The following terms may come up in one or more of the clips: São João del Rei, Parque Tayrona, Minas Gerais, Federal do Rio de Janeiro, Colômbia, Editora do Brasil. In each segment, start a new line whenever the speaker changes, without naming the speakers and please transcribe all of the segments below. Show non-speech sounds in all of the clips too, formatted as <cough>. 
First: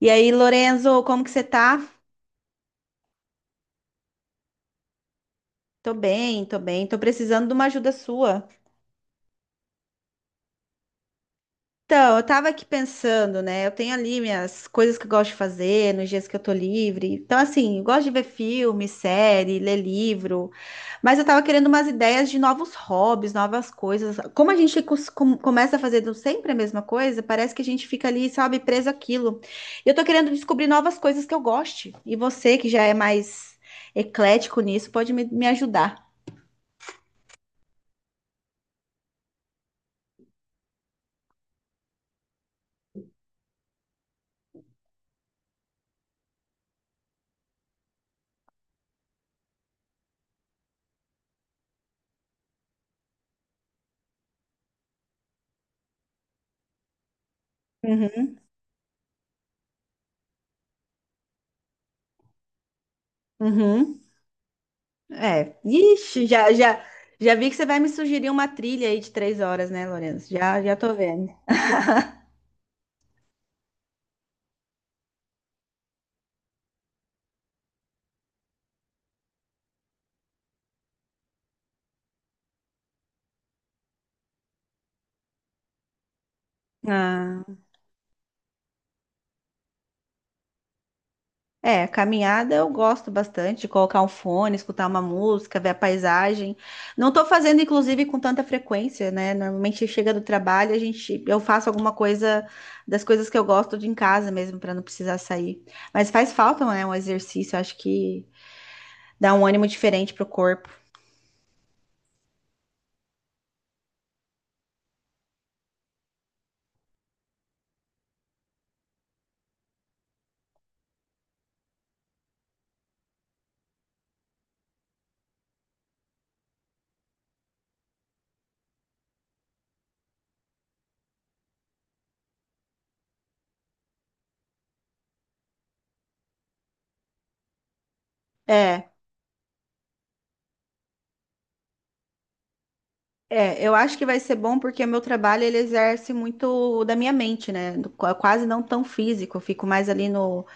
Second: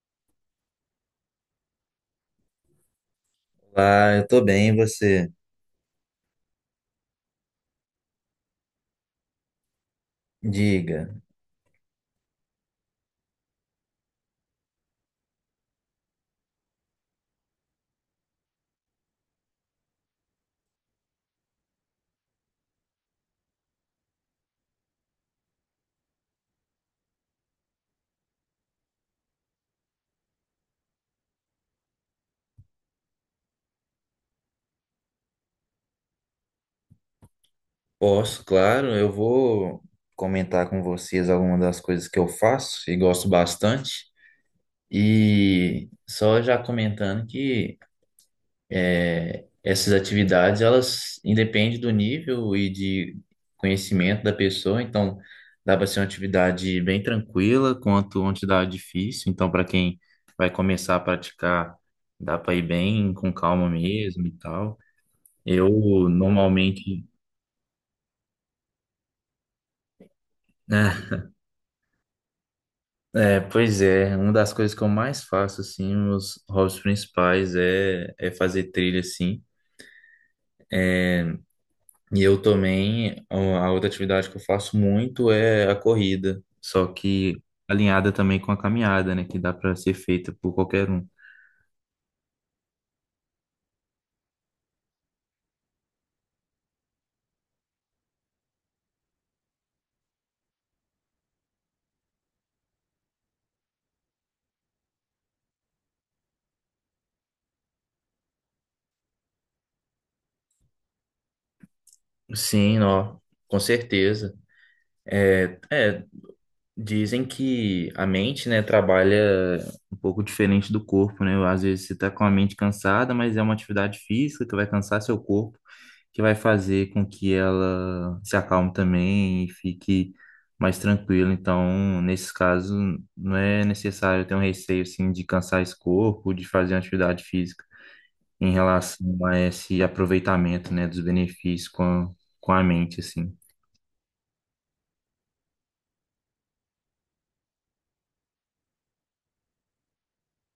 E aí, Lorenzo, como que você tá?
Ah, eu tô bem, e você?
Tô bem, tô bem. Tô precisando de uma ajuda sua.
Diga.
Então, eu tava aqui pensando, né? Eu tenho ali minhas coisas que eu gosto de fazer nos dias que eu tô livre. Então, assim, eu gosto de ver filme, série, ler livro. Mas eu tava querendo umas ideias de novos hobbies, novas coisas. Como a gente começa fazendo sempre a mesma coisa, parece que a gente fica ali, sabe, preso àquilo. E eu tô querendo descobrir novas coisas que eu goste. E você, que já é mais eclético nisso, pode me ajudar.
Posso, claro, eu vou comentar com vocês algumas das coisas que eu faço e gosto bastante. E só já comentando que essas atividades, elas independem do nível e de conhecimento da pessoa, então dá para ser uma atividade bem tranquila quanto uma atividade difícil. Então, para quem vai começar a praticar, dá para ir bem com calma
Uhum.
mesmo e tal.
É.
Eu
Ixi,
normalmente.
já vi que você vai me sugerir uma trilha aí de 3 horas, né, Lourenço? Já tô vendo.
Pois é, uma das coisas que eu mais faço, assim, os hobbies principais é fazer trilha, assim. E eu também, a outra atividade que eu faço muito é a corrida, só que
Ah,
alinhada também com a caminhada, né, que dá para ser feita por qualquer um.
é, caminhada eu gosto bastante de colocar um fone, escutar uma música, ver a paisagem. Não tô fazendo, inclusive, com tanta frequência, né? Normalmente chega do trabalho, a gente, eu faço alguma coisa das coisas que eu gosto de em casa mesmo, para não precisar sair. Mas faz falta, né, um exercício, acho que dá um ânimo diferente pro corpo.
Sim, ó, com certeza. É, é, Dizem que a mente, né, trabalha um pouco diferente do corpo, né? Às vezes você tá com a mente cansada, mas é uma atividade física que vai cansar seu corpo, que vai fazer com que ela se acalme também e fique mais tranquila. Então, nesses casos, não é necessário ter um receio, assim, de cansar esse corpo, de fazer uma atividade física em
É.
relação a esse aproveitamento, né, dos benefícios com com a mente, assim.
É, eu acho que vai ser bom porque o meu trabalho ele exerce muito da minha mente, né? Quase não tão físico, eu fico mais ali no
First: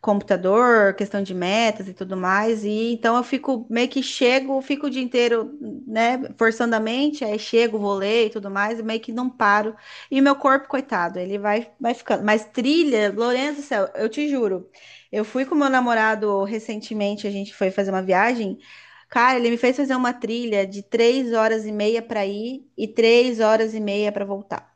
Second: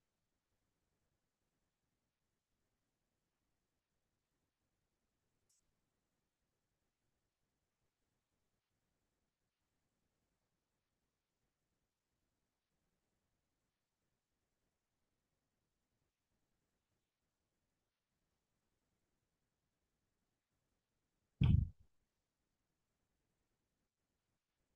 computador, questão de metas e tudo mais. E então eu fico meio que chego, fico o dia inteiro, né, forçando a mente, aí chego, vou ler e tudo mais, e meio que não paro. E meu corpo, coitado, ele vai ficando. Mas trilha, Lourenço do céu, eu te juro. Eu fui com meu namorado recentemente, a gente foi fazer uma viagem. Cara, ele me fez fazer uma trilha de 3 horas e meia para ir e 3 horas e meia para voltar.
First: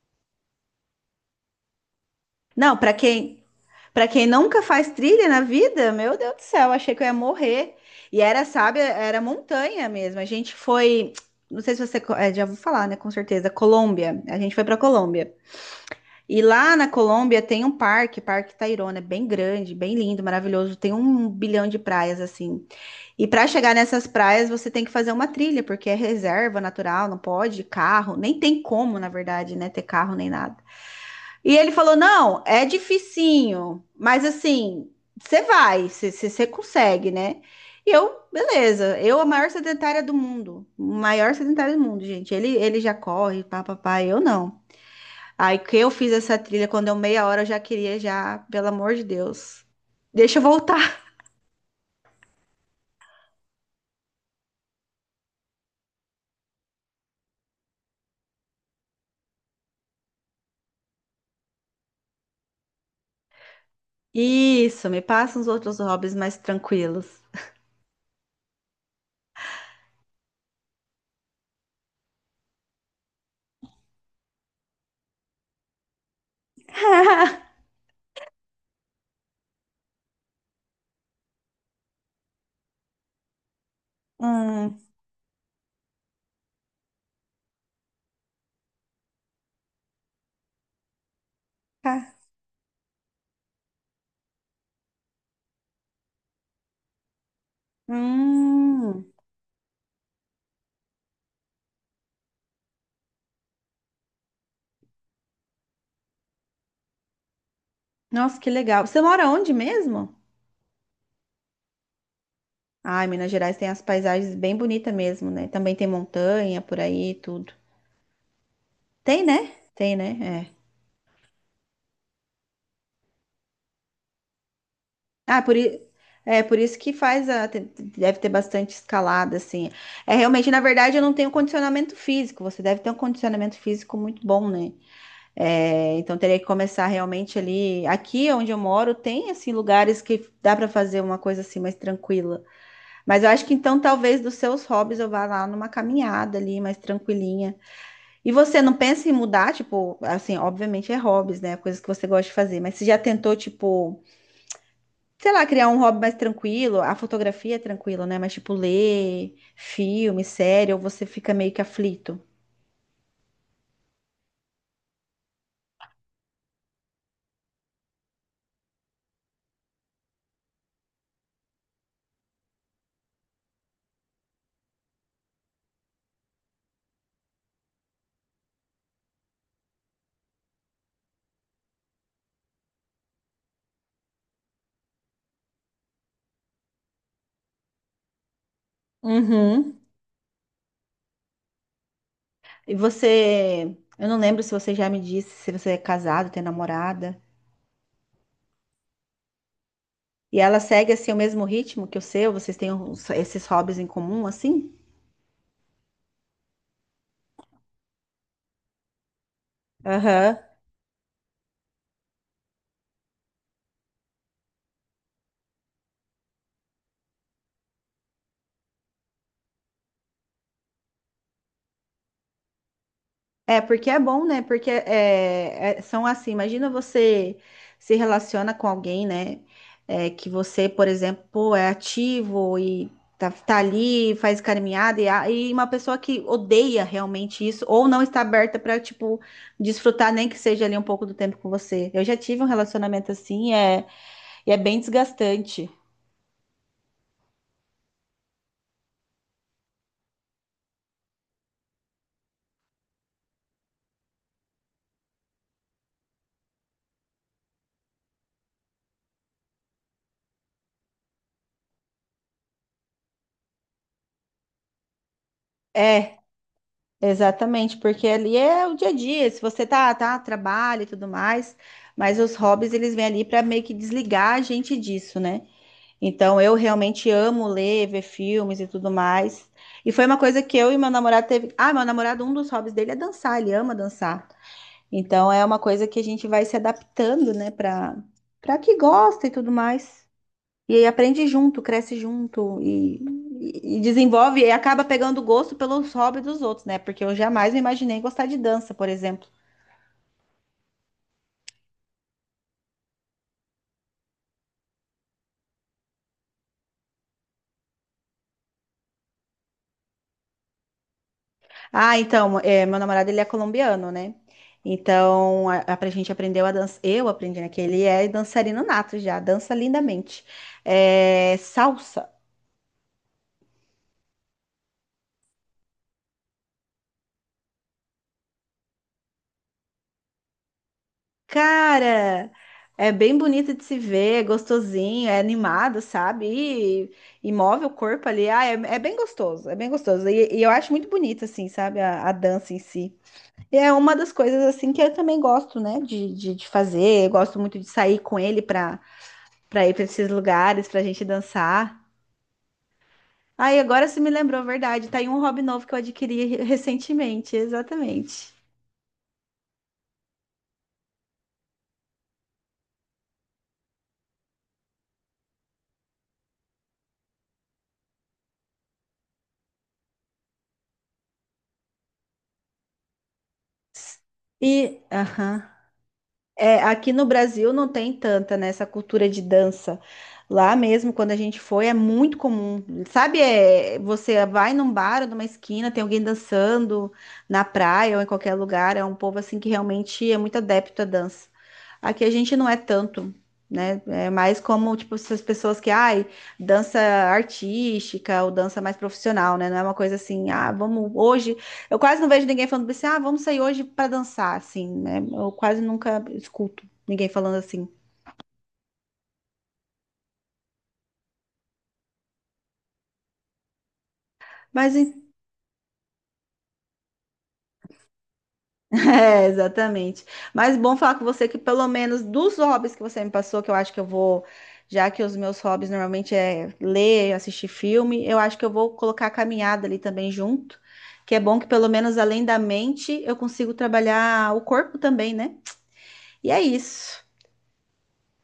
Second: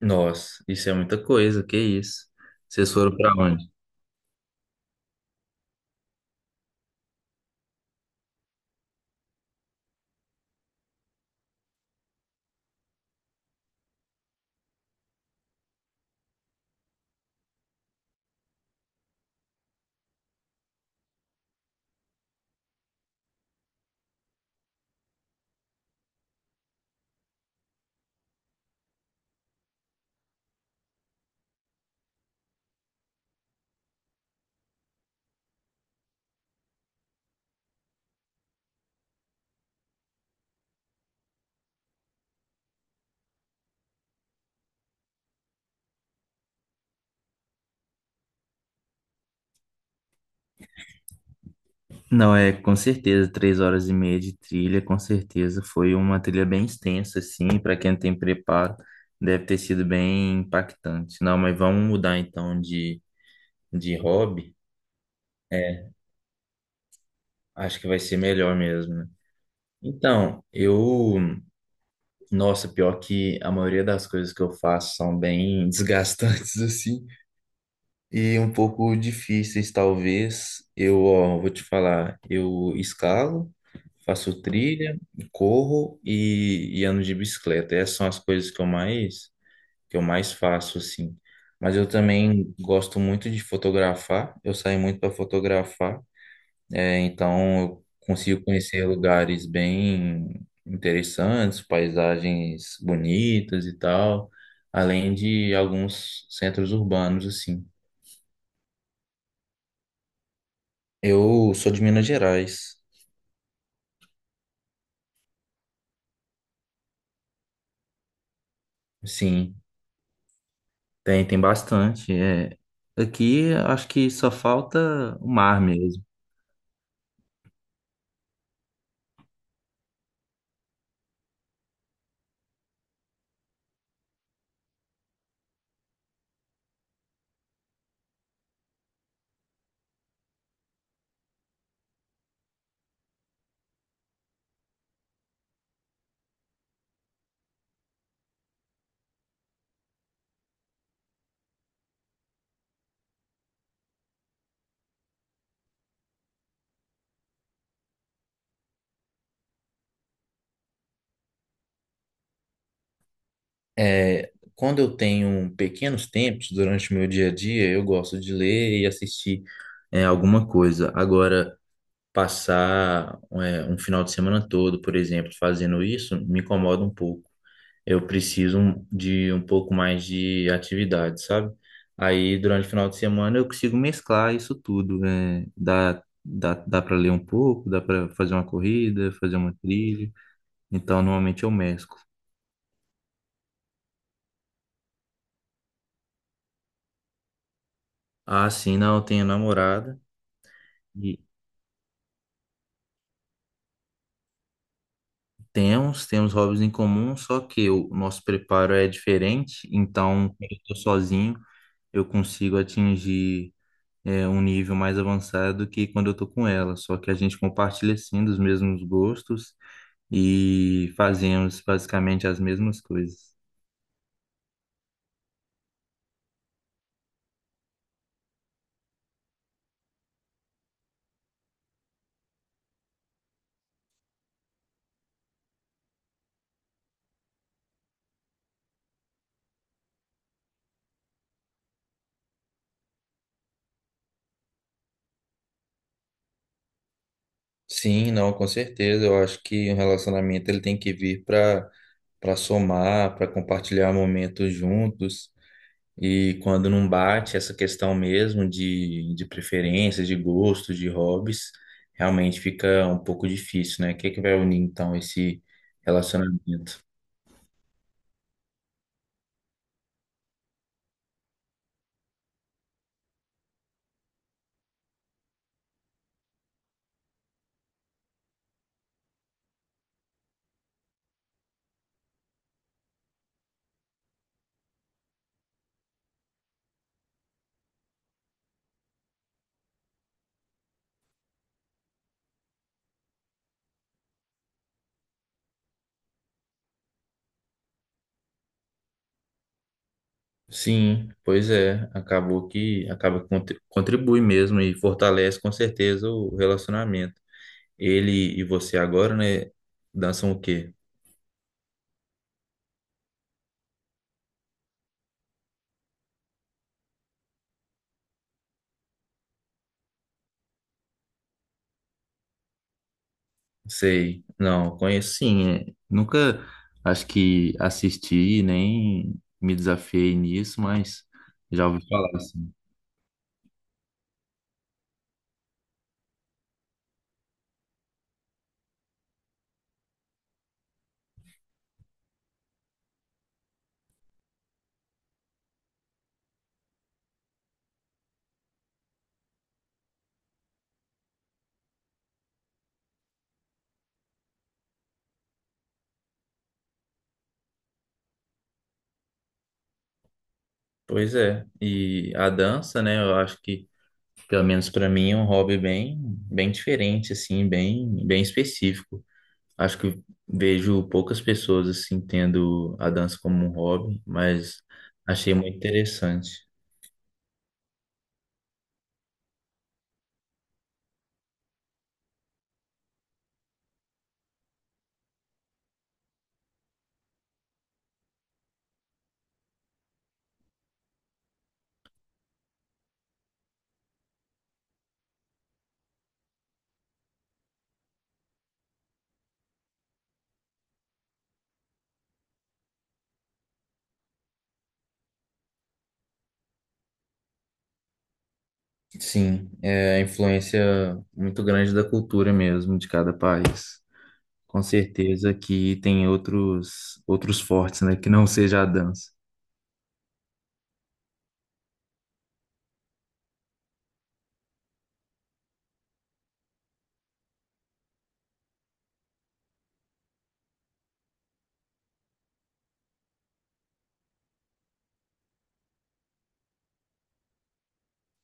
Nossa, isso é muita coisa, que isso?
Não, para
Vocês foram para
quem
onde?
pra quem nunca faz trilha na vida, meu Deus do céu, achei que eu ia morrer. E era, sabe, era montanha mesmo. A gente foi, não sei se você já vou falar, né, com certeza, Colômbia. A gente foi pra Colômbia. E lá na Colômbia tem um parque, Parque Tayrona, é bem grande, bem lindo, maravilhoso. Tem um bilhão de praias assim. E pra chegar nessas praias, você tem que fazer uma trilha, porque é reserva natural, não pode carro, nem tem como, na verdade, né, ter carro nem nada. E ele falou: não, é dificinho, mas assim, você vai, você consegue, né? E eu, beleza, eu a maior sedentária do mundo, maior sedentária do mundo, gente. Ele já corre, papapá, eu não. Aí que eu fiz essa trilha, quando eu meia hora eu já queria, já, pelo amor de Deus, deixa eu voltar.
Não, é com certeza, 3 horas e meia de trilha, com certeza. Foi uma trilha bem extensa, assim, para quem não tem preparo, deve ter sido bem impactante. Não, mas vamos mudar então de hobby.
Isso, me passa uns outros
É,
hobbies mais tranquilos.
acho que vai ser melhor mesmo, né? Então, eu, nossa, pior que a maioria das coisas que eu faço são bem <laughs> desgastantes, assim.
<laughs>
E um pouco difíceis, talvez. Eu, ó, vou te falar, eu escalo, faço
Hum,
trilha, corro e ando de bicicleta. Essas são as coisas que eu mais faço, assim. Mas eu
tá.
também gosto muito de fotografar, eu saio muito para fotografar, então eu consigo conhecer
Hum,
lugares bem interessantes, paisagens bonitas e tal, além de alguns centros urbanos, assim.
nossa, que legal. Você mora onde mesmo?
Eu sou de Minas Gerais.
Ah, Minas Gerais tem as paisagens bem bonitas mesmo, né? Também tem montanha por aí e tudo. Tem, né?
Sim,
Tem, né? É.
tem bastante. É. Aqui acho que só falta o
Ah,
mar mesmo.
é por isso que faz deve ter bastante escalada, assim. É realmente, na verdade, eu não tenho condicionamento físico. Você deve ter um condicionamento físico muito bom, né? É, então teria que começar realmente ali. Aqui onde eu moro, tem assim lugares que dá para fazer uma coisa assim mais tranquila. Mas eu acho que então talvez dos seus hobbies eu vá lá numa caminhada ali mais tranquilinha. E você não pensa em mudar, tipo, assim, obviamente é hobbies, né? Coisas que você gosta de fazer, mas você já tentou, tipo, sei lá, criar um hobby mais tranquilo? A fotografia é tranquilo, né? Mas, tipo, ler filme, série, ou você fica meio que aflito?
É, quando eu tenho pequenos tempos durante o meu dia a dia, eu gosto de ler e assistir alguma coisa. Agora, passar um final de semana todo, por exemplo, fazendo isso, me incomoda um pouco. Eu de um pouco mais de atividade, sabe? Aí, durante o final de semana, eu consigo mesclar isso tudo, né? Dá para ler um pouco, dá para fazer uma corrida, fazer uma
Uhum.
trilha. Então, normalmente eu mesclo.
E você, eu não lembro se você já me disse se você é casado, tem namorada.
Ah, sim, não, eu tenho namorada
E ela segue assim o
e
mesmo ritmo que o seu? Vocês têm esses hobbies em comum, assim?
temos hobbies em comum, só que o nosso preparo é diferente. Então,
Aham.
quando eu tô sozinho, eu consigo atingir um nível mais avançado que quando eu tô com ela. Só que a gente compartilha sim dos mesmos gostos e fazemos basicamente as mesmas coisas.
É, porque é bom, né? Porque são assim, imagina você se relaciona com alguém, né? É, que você, por exemplo, pô, é ativo e tá ali, faz caminhada, e uma pessoa que odeia realmente isso, ou não está aberta para, tipo, desfrutar nem que seja ali um pouco do tempo com você. Eu já tive um relacionamento assim, é, e é bem desgastante.
Sim, não, com certeza. Eu acho que um relacionamento ele tem que vir para somar, para compartilhar momentos juntos. E quando não bate essa questão mesmo de preferências, de gostos, de hobbies, realmente fica um pouco difícil, né? O que que vai unir então esse
É,
relacionamento?
exatamente, porque ali é o dia a dia, se você tá, trabalha e tudo mais, mas os hobbies eles vêm ali para meio que desligar a gente disso, né? Então eu realmente amo ler, ver filmes e tudo mais. E foi uma coisa que eu e meu namorado teve. Ah, meu namorado, um dos hobbies dele é dançar, ele ama dançar. Então é uma coisa que a gente vai se adaptando, né, para que gosta e tudo mais. E aí aprende junto, cresce junto e desenvolve e acaba pegando gosto pelos hobbies dos outros, né? Porque eu jamais me imaginei gostar de dança, por exemplo.
Sim, pois é, acabou que acaba que contribui mesmo e fortalece com certeza o relacionamento. Ele e você agora, né, dançam o quê?
Ah, então, é, meu namorado ele é colombiano, né? Então, a pra gente aprendeu a dança. Eu aprendi, né? Que ele é dançarino nato já, dança lindamente. É, salsa.
Sei, não, conheço sim, é, nunca acho que assisti nem me desafiei nisso, mas já ouvi falar
Cara,
assim.
é bem bonito de se ver, é gostosinho, é animado, sabe? E, e move o corpo ali. Ah, é bem gostoso, é bem gostoso. E eu acho muito bonito, assim, sabe? A dança em si. E é uma das coisas, assim, que eu também gosto, né? De fazer. Eu gosto muito de sair com ele pra ir pra esses lugares, pra gente dançar. Ah, e agora você me lembrou, a verdade. Tá aí um hobby novo que eu adquiri recentemente, exatamente.
Pois é, e a dança, né, eu acho que pelo menos para mim é um hobby bem bem diferente assim, bem bem específico. Acho que vejo poucas pessoas assim tendo a dança como um hobby, mas
E,
achei
aham.
muito interessante.
É, aqui no Brasil não tem tanta, né, essa cultura de dança. Lá mesmo, quando a gente foi, é muito comum. Sabe, é, você vai num bar, ou numa esquina, tem alguém dançando na praia ou em qualquer lugar. É um povo assim que realmente é muito adepto à dança. Aqui a gente não é tanto, né? É mais como, tipo, essas pessoas que, ai, dança artística ou dança mais profissional, né? Não é uma coisa assim, ah, vamos hoje. Eu quase não vejo ninguém falando assim, ah, vamos sair hoje pra dançar, assim, né? Eu quase nunca escuto ninguém falando assim.
Sim, é a influência muito grande da cultura mesmo de cada país. Com
Mas,
certeza que tem outros outros fortes, né, que não seja a
<laughs>
dança.
é, exatamente. Mas bom falar com você que pelo menos dos hobbies que você me passou, que eu acho que eu vou, já que os meus hobbies normalmente é ler, assistir filme, eu acho que eu vou colocar a caminhada ali também junto, que é bom que pelo menos além da mente eu consigo trabalhar o corpo também, né? E é isso.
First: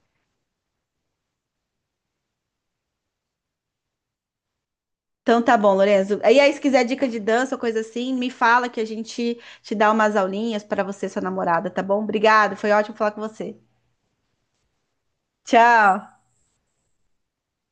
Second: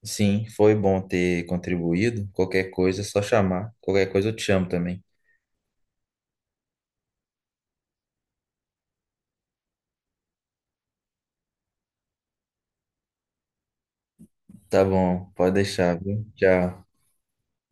Sim, foi bom ter contribuído. Qualquer coisa é só chamar. Qualquer coisa eu te chamo também.
Então tá bom, Lorenzo. E aí, se quiser dica de dança ou coisa assim, me fala que a gente te dá umas aulinhas para você e sua namorada, tá bom? Obrigada, foi ótimo falar com você.
Tá bom, pode deixar,
Tchau.
viu? Tchau.